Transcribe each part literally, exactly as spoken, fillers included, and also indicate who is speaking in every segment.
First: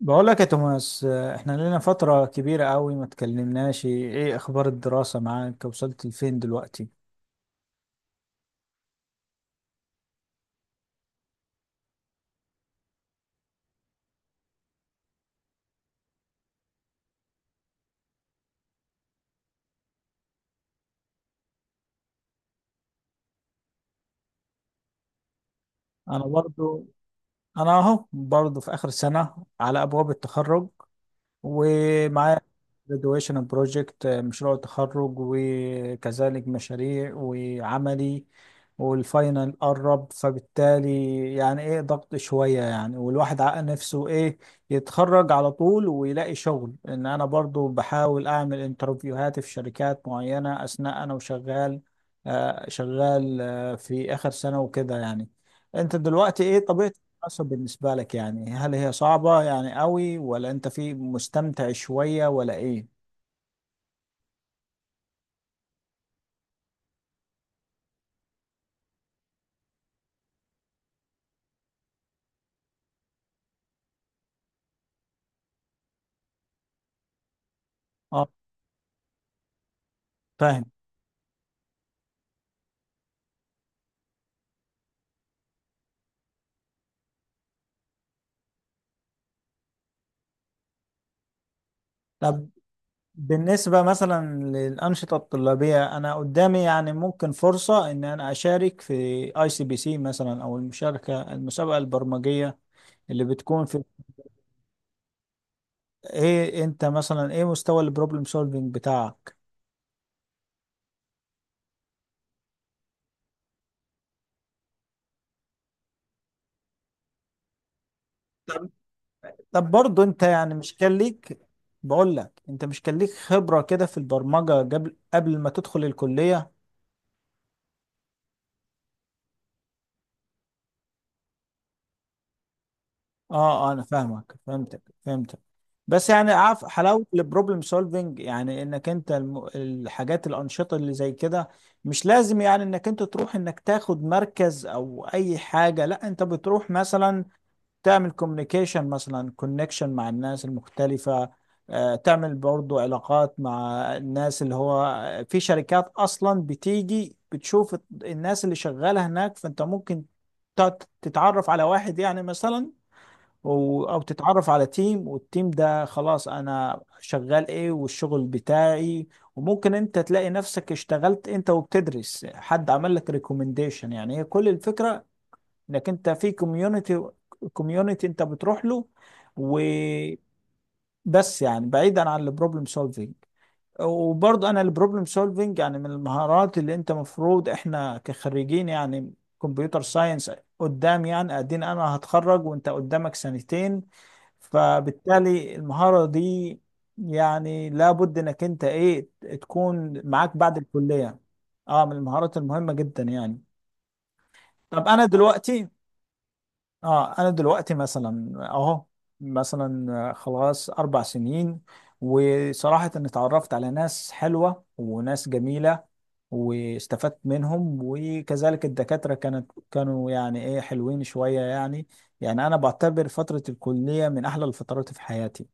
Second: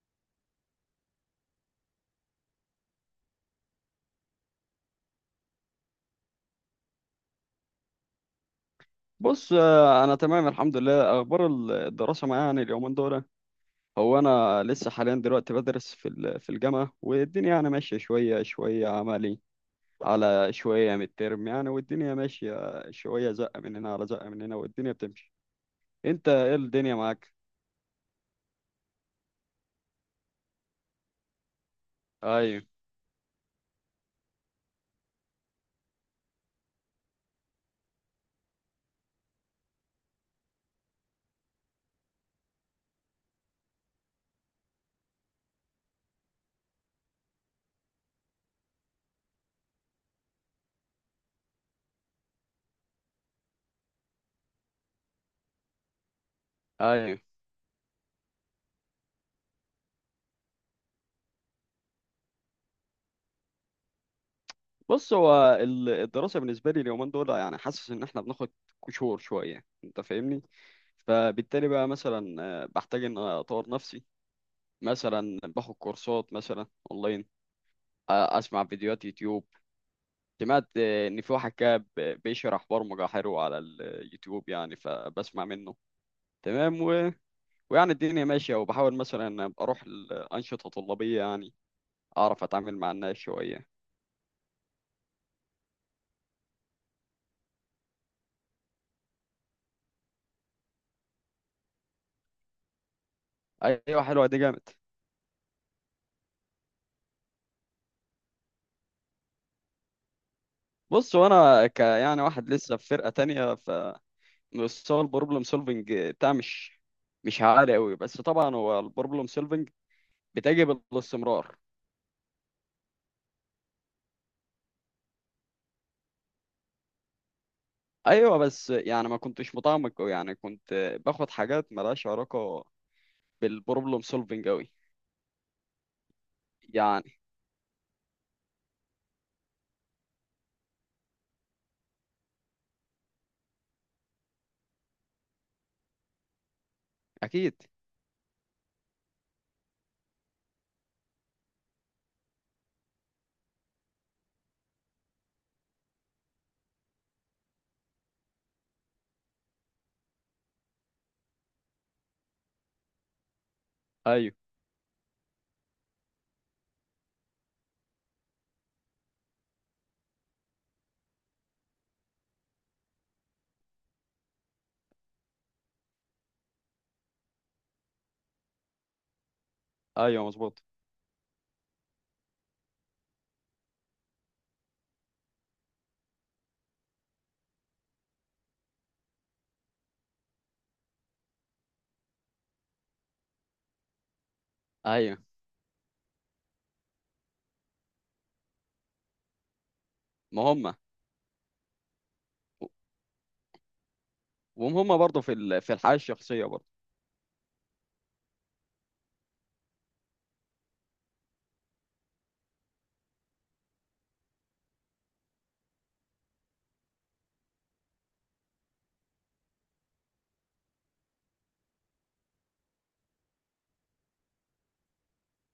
Speaker 1: بقول لك يا توماس آه، احنا لنا فترة كبيرة قوي ما اتكلمناش. ايه اخبار الدراسة معاك؟ وصلت لفين دلوقتي؟
Speaker 2: بص، آه، انا تمام الحمد لله. اخبار ال- الدراسه معايا يعني اليومين دول. هو انا لسه حاليا دلوقتي بدرس في ال- في الجامعه، والدنيا يعني ماشيه شويه شويه عملي على شويه من الترم يعني، والدنيا ماشيه شويه، زقه من هنا على زقه من هنا، والدنيا بتمشي.
Speaker 1: انا
Speaker 2: انت ايه
Speaker 1: برضو.
Speaker 2: الدنيا معاك؟
Speaker 1: انا اهو برضو في اخر سنة على ابواب التخرج، ومعايا
Speaker 2: ايوه،
Speaker 1: graduation project، آه، مشروع التخرج وكذلك مشاريع وعملي، والفاينل قرب، فبالتالي يعني ايه ضغط شوية يعني، والواحد عقل نفسه ايه يتخرج على طول ويلاقي شغل. ان انا برضو بحاول اعمل انترفيوهات في شركات معينة اثناء انا وشغال، آه، شغال آه، في اخر سنة وكده يعني. انت دلوقتي ايه طبيعة
Speaker 2: ايوه.
Speaker 1: حسب بالنسبة لك يعني؟ هل هي صعبة يعني قوي ولا انت في مستمتع شوية ولا ايه؟
Speaker 2: بص، هو ال- الدراسه بالنسبه لي اليومين دول يعني حاسس ان احنا بناخد كشور شويه، انت فاهمني؟ فبالتالي بقى مثلا آه، بحتاج ان أنا اطور نفسي. مثلا باخد كورسات مثلا اونلاين،
Speaker 1: اه،
Speaker 2: آه، اسمع فيديوهات يوتيوب.
Speaker 1: فاهم.
Speaker 2: سمعت آه، ان في واحد كده ب- بيشرح برمجة حلو على اليوتيوب يعني، فبسمع منه. تمام، و... ويعني الدنيا ماشية، وبحاول مثلا أبقى اروح الأنشطة الطلابية يعني، اعرف
Speaker 1: طب
Speaker 2: اتعامل مع الناس شوية.
Speaker 1: بالنسبة مثلا للأنشطة الطلابية، أنا قدامي يعني ممكن فرصة إن أنا أشارك في أي سي بي سي مثلا، أو المشاركة المسابقة البرمجية اللي بتكون في،
Speaker 2: ايوه حلوة دي جامد.
Speaker 1: إيه أنت مثلا إيه مستوى البروبلم سولفينج بتاعك؟
Speaker 2: بص، وانا ك يعني واحد لسه في فرقة تانية، ف مستوى البروبلم سولفنج بتاع مش مش عالي قوي، بس طبعا هو البروبلم سولفنج
Speaker 1: طب برضه أنت يعني
Speaker 2: بتجب
Speaker 1: مش كان ليك،
Speaker 2: الاستمرار.
Speaker 1: بقول لك أنت مش كان ليك خبرة كده في البرمجة قبل قبل ما تدخل الكلية؟
Speaker 2: ايوه بس يعني ما كنتش متعمق قوي يعني، كنت باخد حاجات ملهاش علاقه
Speaker 1: اه، آه، انا
Speaker 2: بالبروبلم
Speaker 1: فاهمك،
Speaker 2: سولفنج قوي.
Speaker 1: فهمتك فهمتك بس يعني عارف حلاوه
Speaker 2: يعني
Speaker 1: البروبلم سولفنج، يعني انك انت الم... الحاجات الانشطه اللي زي كده، مش لازم يعني انك انت تروح انك تاخد مركز او اي حاجه، لا، انت بتروح مثلا
Speaker 2: اكيد.
Speaker 1: تعمل كوميونيكيشن مثلا، كونكشن مع الناس المختلفه، آه، تعمل برضو علاقات مع الناس اللي هو آه، في شركات اصلا بتيجي بتشوف الناس اللي شغاله هناك، فانت ممكن تت- تتعرف على واحد يعني مثلا، و- او
Speaker 2: ايوه،
Speaker 1: تتعرف على تيم، والتيم ده خلاص انا شغال ايه والشغل بتاعي، وممكن انت تلاقي نفسك اشتغلت انت وبتدرس، حد عمل لك ريكومنديشن. يعني هي كل الفكرة انك انت في كوميونتي، كوميونتي انت بتروح له وبس.
Speaker 2: ايوه، مظبوط.
Speaker 1: يعني بعيدا عن البروبلم سولفينج، وبرضه انا البروبلم سولفنج يعني من المهارات اللي انت مفروض، احنا كخريجين يعني كمبيوتر ساينس قدام يعني، ادينا انا هتخرج وانت قدامك سنتين،
Speaker 2: ايوه.
Speaker 1: فبالتالي المهارة دي يعني لابد انك انت ايه تكون معاك
Speaker 2: ما
Speaker 1: بعد
Speaker 2: هم
Speaker 1: الكلية. اه، من المهارات المهمة جدا يعني. طب
Speaker 2: وهم
Speaker 1: انا
Speaker 2: برضه في ال-
Speaker 1: دلوقتي،
Speaker 2: في الحياه الشخصيه برضه.
Speaker 1: اه انا دلوقتي مثلا اهو مثلا خلاص اربع سنين، وصراحة اني اتعرفت على ناس حلوة وناس جميلة، واستفدت منهم، وكذلك الدكاترة كانت كانوا يعني ايه حلوين شوية يعني. يعني انا بعتبر فترة الكلية من احلى الفترات في حياتي.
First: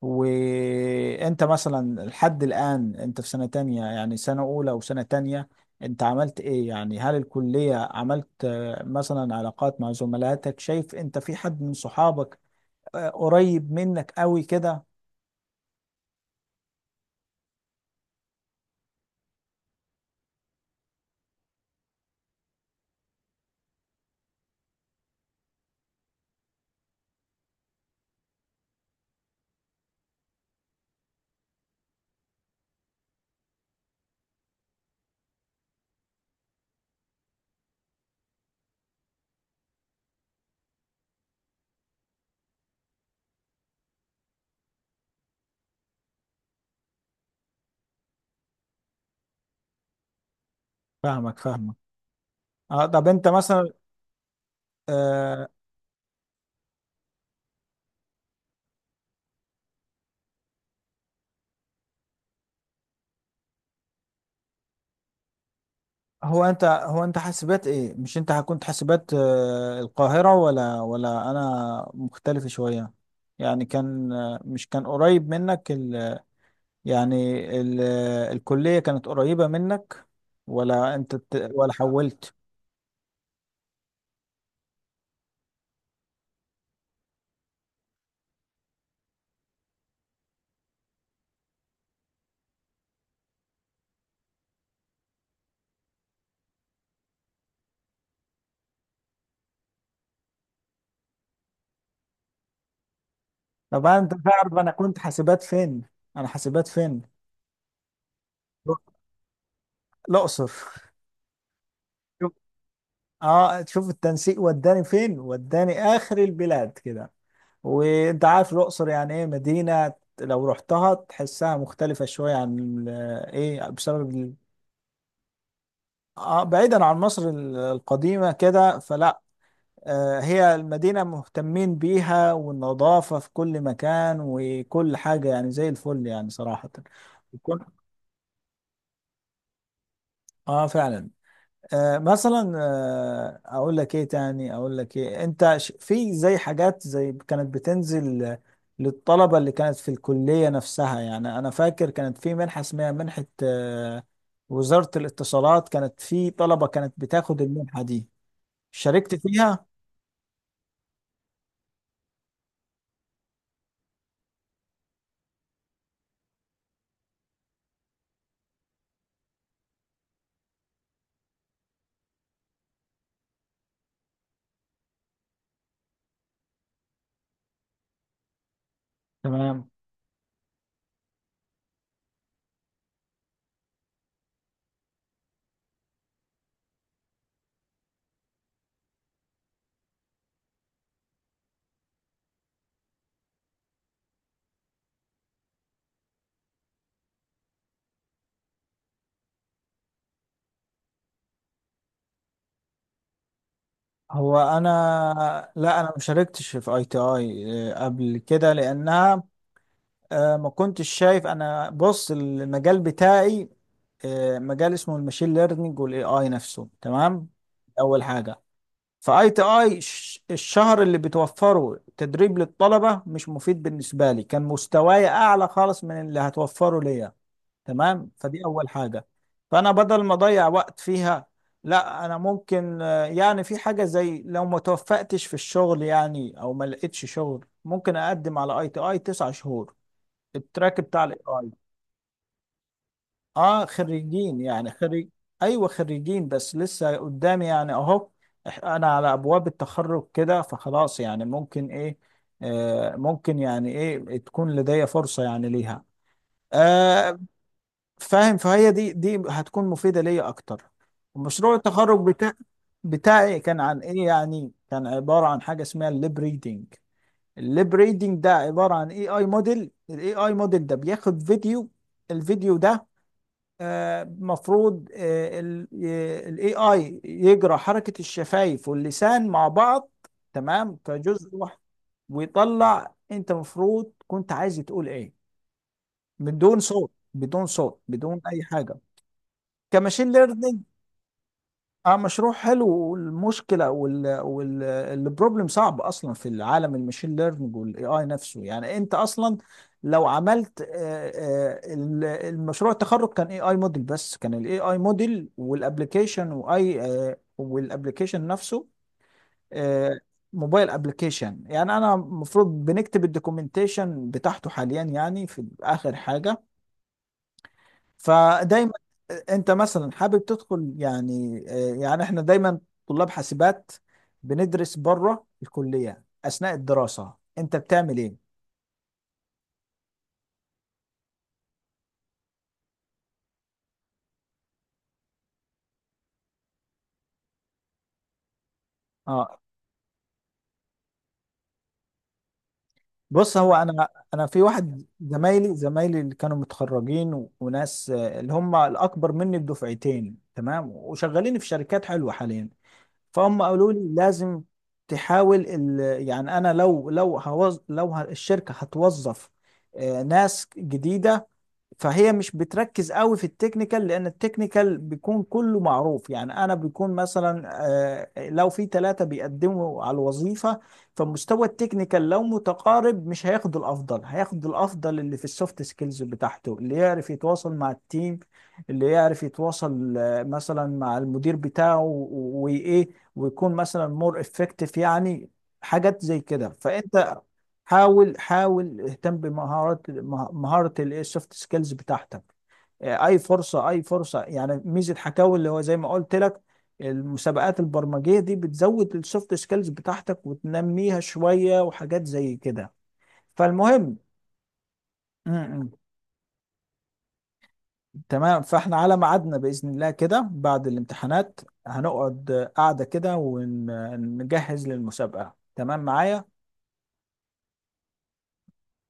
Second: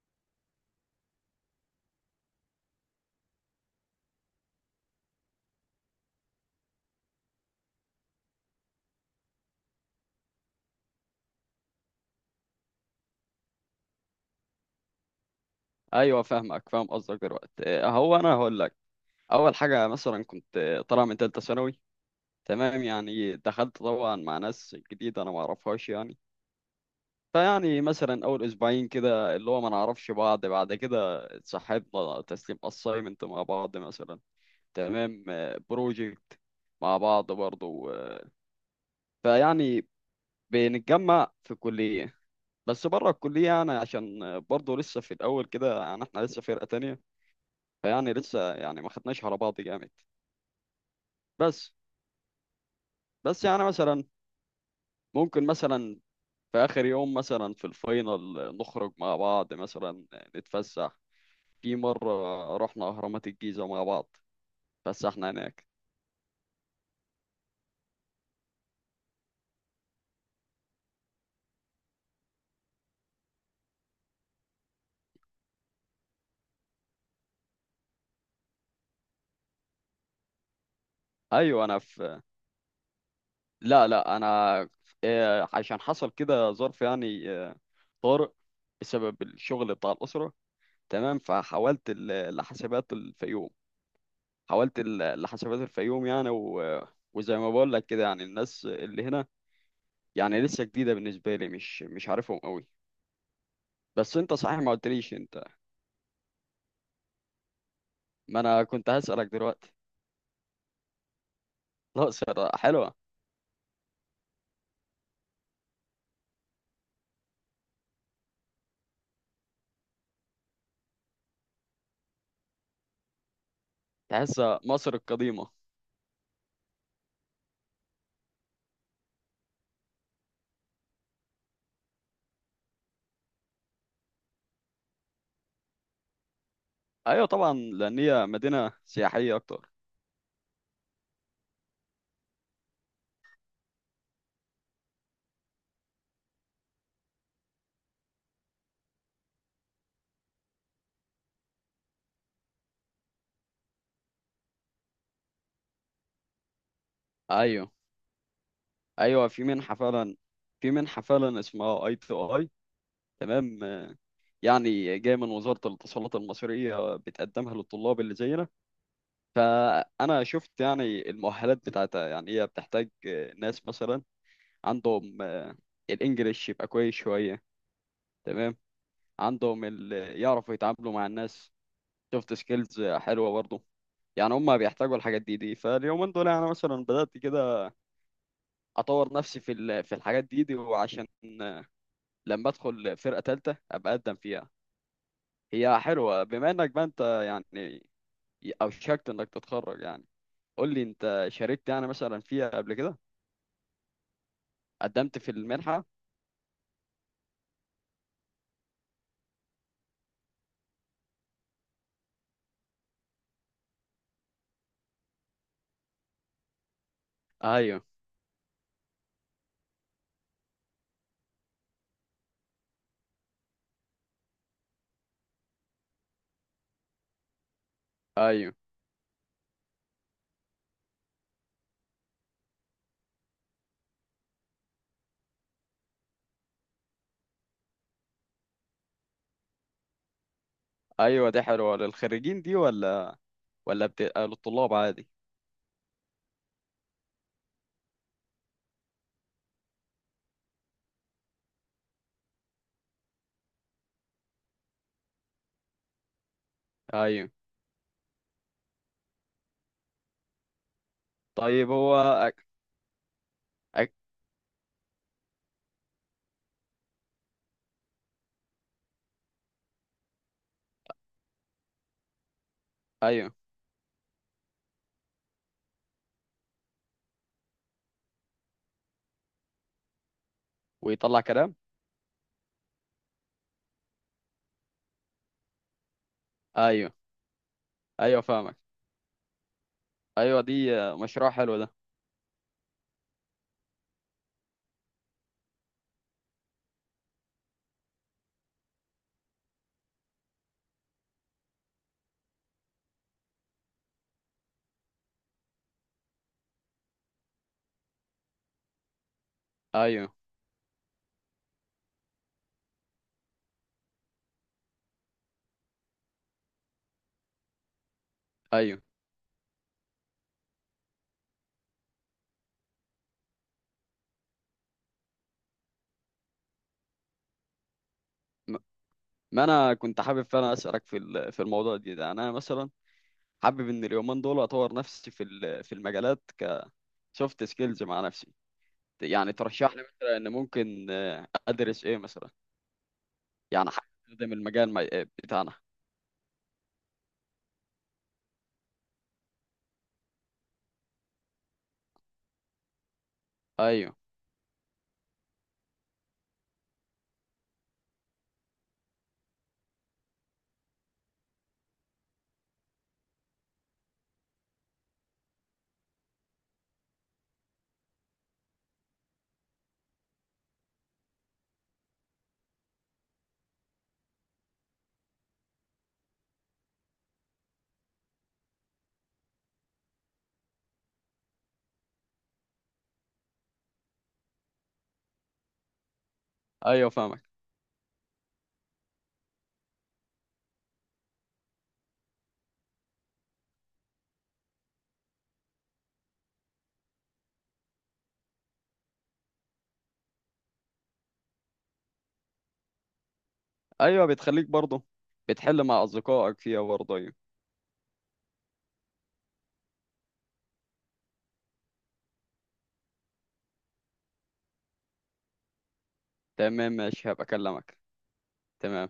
Speaker 1: وانت مثلا لحد الان انت في سنة تانية، يعني سنة اولى وسنة تانية انت عملت ايه يعني؟ هل الكلية عملت آه، مثلا علاقات مع زملاتك؟ شايف انت في حد من صحابك آه، قريب منك قوي كده؟
Speaker 2: ايوه فاهمك، فاهم قصدك دلوقتي. هو انا هقول لك اول حاجه، مثلا كنت طالع من ثالثه ثانوي، تمام، يعني دخلت طبعا مع ناس جديده انا ما اعرفهاش يعني، فيعني مثلا اول اسبوعين كده اللي هو ما نعرفش بعض، بعد كده اتصاحبنا تسليم اسايمنت مع بعض مثلا. تمام. بروجكت مع بعض برضو، آه، فيعني بنتجمع في الكلية. بس بره الكلية يعني عشان آه، برضو لسه في الأول كده، يعني احنا لسه فرقة تانية، فيعني لسه يعني ما خدناش على بعض جامد.
Speaker 1: فاهمك
Speaker 2: بس،
Speaker 1: فاهمك اه طب انت
Speaker 2: بس يعني
Speaker 1: مثلا
Speaker 2: مثلا ممكن
Speaker 1: آه،
Speaker 2: مثلا في آخر يوم مثلا في الفاينل آه، نخرج مع بعض مثلا، آه، نتفسح. في مرة رحنا أهرامات الجيزة مع بعض، فسحنا هناك.
Speaker 1: هو انت هو انت حاسبات ايه؟ مش انت كنت حاسبات آه، القاهرة ولا ولا انا مختلف شوية؟ يعني كان آه، مش كان قريب منك يعني ال... الكلية كانت قريبة منك ولا انت ت-
Speaker 2: أيوة.
Speaker 1: ولا
Speaker 2: أنا في
Speaker 1: حولت؟
Speaker 2: لا، لا، انا، آه، عشان حصل كده ظرف يعني، آه، طارئ، بسبب الشغل بتاع الاسره. تمام، فحولت ال- لحسابات الفيوم حولت ال- لحسابات الفيوم يعني، و... وزي ما بقول لك كده يعني الناس اللي هنا يعني لسه جديده بالنسبه لي، مش مش عارفهم قوي.
Speaker 1: طبعا انت
Speaker 2: بس انت
Speaker 1: تعرف
Speaker 2: صحيح
Speaker 1: انا
Speaker 2: ما
Speaker 1: كنت
Speaker 2: قلتليش
Speaker 1: حاسبات
Speaker 2: انت،
Speaker 1: فين؟ انا حاسبات فين؟
Speaker 2: ما انا كنت هسالك دلوقتي.
Speaker 1: الاقصر. شوف-
Speaker 2: الاقصر حلوه.
Speaker 1: اه تشوف التنسيق وداني فين، وداني اخر البلاد كده. وانت عارف الاقصر يعني ايه مدينة، لو رحتها تحسها مختلفة شوية عن ال- ايه بسبب ال-
Speaker 2: تحسها مصر القديمه.
Speaker 1: آه بعيدا عن مصر ال- القديمة كده فلا، آه، هي المدينة مهتمين بيها والنظافة في كل مكان، وكل حاجة يعني زي الفل يعني صراحة.
Speaker 2: ايوه طبعا
Speaker 1: يكون
Speaker 2: لان هي مدينه سياحيه اكتر.
Speaker 1: اه فعلا. آه مثلا آه اقول لك ايه تاني، اقول لك ايه، انت ش- في زي حاجات زي كانت بتنزل آه، للطلبة اللي كانت في الكلية نفسها. يعني انا فاكر كانت في منحة اسمها منحة آه وزارة الاتصالات، كانت في طلبة كانت بتاخد
Speaker 2: ايوه.
Speaker 1: المنحة دي. شاركت
Speaker 2: ايوه، في
Speaker 1: فيها؟
Speaker 2: منحه فعلا. في منحه فعلا اسمها اي تو اي. تمام. يعني جايه من وزاره الاتصالات المصريه، بتقدمها للطلاب اللي زينا. فانا شفت يعني المؤهلات بتاعتها، يعني هي بتحتاج ناس مثلا عندهم آه، الانجليش يبقى كويس شويه، تمام، عندهم
Speaker 1: تمام.
Speaker 2: ال- يعرفوا يتعاملوا مع الناس، سوفت سكيلز حلوه برضه. يعني هم بيحتاجوا الحاجات دي دي فاليومين دول، يعني مثلا بدات كده اطور نفسي في ال- في الحاجات دي دي، وعشان لما ادخل فرقه ثالثه ابقى اقدم فيها. هي حلوه بما انك بقى انت يعني اوشكت انك تتخرج يعني. قول لي انت شاركت يعني مثلا فيها قبل كده؟
Speaker 1: هو
Speaker 2: قدمت في
Speaker 1: انا لا
Speaker 2: المنحه؟
Speaker 1: انا ما شاركتش في اي تي اي آه، قبل كده لانها، آه، ما كنتش شايف. انا بص المجال بتاعي آه، مجال اسمه الماشين ليرنينج والاي اي نفسه، تمام،
Speaker 2: ايوه،
Speaker 1: اول حاجه، فاي تي اي الشهر اللي بتوفره تدريب للطلبه مش مفيد بالنسبه لي، كان مستواي اعلى خالص من اللي هتوفره ليا، تمام، فدي
Speaker 2: ايوه،
Speaker 1: اول حاجه. فانا بدل ما اضيع وقت فيها، لا، انا ممكن آه، يعني في حاجه زي لو ما توفقتش في الشغل يعني او ما لقيتش شغل، ممكن اقدم على اي تي اي تسع شهور، التراك بتاع الاي
Speaker 2: ايوه. دي
Speaker 1: اي.
Speaker 2: حلوه للخريجين، دي ولا
Speaker 1: اه
Speaker 2: ولا بتبقى
Speaker 1: خريجين، يعني
Speaker 2: للطلاب
Speaker 1: خريج.
Speaker 2: عادي؟
Speaker 1: ايوه خريجين. بس لسه قدامي يعني اهو، إح- انا على ابواب التخرج كده، فخلاص يعني ممكن ايه آه ممكن يعني ايه تكون لدي فرصه يعني ليها. آه،
Speaker 2: ايوه.
Speaker 1: فاهم، فهي دي دي هتكون مفيدة ليا اكتر. ومشروع
Speaker 2: طيب هو
Speaker 1: التخرج بتاع
Speaker 2: أك...
Speaker 1: بتاعي كان عن
Speaker 2: أك...
Speaker 1: ايه يعني؟ كان عبارة عن حاجة اسمها الليب ريدنج. الليب ريدنج ده عبارة عن اي اي موديل، الاي اي موديل ده بياخد فيديو، الفيديو ده
Speaker 2: ايوه.
Speaker 1: آه، مفروض الاي اي يجرى حركة الشفايف واللسان مع بعض، تمام،
Speaker 2: ويطلع
Speaker 1: كجزء
Speaker 2: كلام.
Speaker 1: واحد، ويطلع انت مفروض كنت عايز تقول ايه، بدون صوت،
Speaker 2: ايوه،
Speaker 1: بدون صوت بدون
Speaker 2: ايوه
Speaker 1: اي
Speaker 2: فاهمك.
Speaker 1: حاجة، كماشين
Speaker 2: ايوه دي.
Speaker 1: ليرنينج.
Speaker 2: مشروع حلو ده.
Speaker 1: اه مشروع حلو، والمشكله وال والبروبلم صعب اصلا في العالم الماشين ليرنينج والاي اي نفسه. يعني انت اصلا لو عملت آه، آه، ال- المشروع التخرج كان اي اي موديل بس، كان الاي اي موديل والابلكيشن، واي آه، والابلكيشن نفسه آه،
Speaker 2: ايوه،
Speaker 1: موبايل ابلكيشن. يعني انا المفروض بنكتب الدوكيومنتيشن بتاعته حاليا يعني، في اخر حاجه. فدايما
Speaker 2: ايوه.
Speaker 1: انت مثلا حابب تدخل يعني آه، يعني احنا دايما طلاب حاسبات بندرس بره الكلية اثناء الدراسة، انت بتعمل ايه؟
Speaker 2: م- ما انا كنت حابب فعلا اسالك في ال- في الموضوع دي ده، يعني انا مثلا حابب ان اليومين دول اطور نفسي في ال- في المجالات كسوفت سكيلز مع نفسي. يعني
Speaker 1: اه
Speaker 2: ترشح لي مثلا ان ممكن آه، ادرس ايه مثلا؟
Speaker 1: بص، هو
Speaker 2: يعني حاجه
Speaker 1: انا انا
Speaker 2: تخدم
Speaker 1: في
Speaker 2: المجال
Speaker 1: واحد
Speaker 2: ما- آه، بتاعنا.
Speaker 1: زمايلي، زمايلي اللي كانوا متخرجين، و- وناس آه، اللي هم الاكبر مني بدفعتين، تمام، وشغالين في شركات حلوة حاليا، فهم قالوا لي
Speaker 2: ايوه،
Speaker 1: لازم تحاول ال... يعني انا لو لو هوز... لو ه- الشركة هتوظف آه، ناس جديدة، فهي مش بتركز قوي في التكنيكال لان التكنيكال بيكون كله معروف. يعني انا بيكون مثلا آه، لو في ثلاثة بيقدموا على الوظيفة، فمستوى التكنيكال لو متقارب مش هياخد الافضل، هياخد الافضل اللي في السوفت سكيلز بتاعته، اللي يعرف يتواصل مع التيم، اللي يعرف يتواصل آه، مثلا مع المدير بتاعه، و- وايه ويكون مثلا مور افكتيف يعني، حاجات زي كده.
Speaker 2: ايوه
Speaker 1: فانت
Speaker 2: فاهمك.
Speaker 1: حاول حاول اهتم بمهارات مه- مهارة السوفت سكيلز بتاعتك. آه، اي فرصه اي فرصه يعني ميزه حكاوي اللي هو زي ما قلت لك المسابقات البرمجيه دي بتزود السوفت سكيلز بتاعتك وتنميها شويه وحاجات زي كده. فالمهم
Speaker 2: ايوه بتخليك برضه
Speaker 1: م-
Speaker 2: بتحل
Speaker 1: م.
Speaker 2: مع اصدقائك فيها برضه. ايوه
Speaker 1: تمام، فاحنا على ميعادنا باذن الله كده بعد الامتحانات، هنقعد قاعده كده ونجهز للمسابقه، تمام معايا.
Speaker 2: تمام ماشي، هبقى اكلمك. تمام.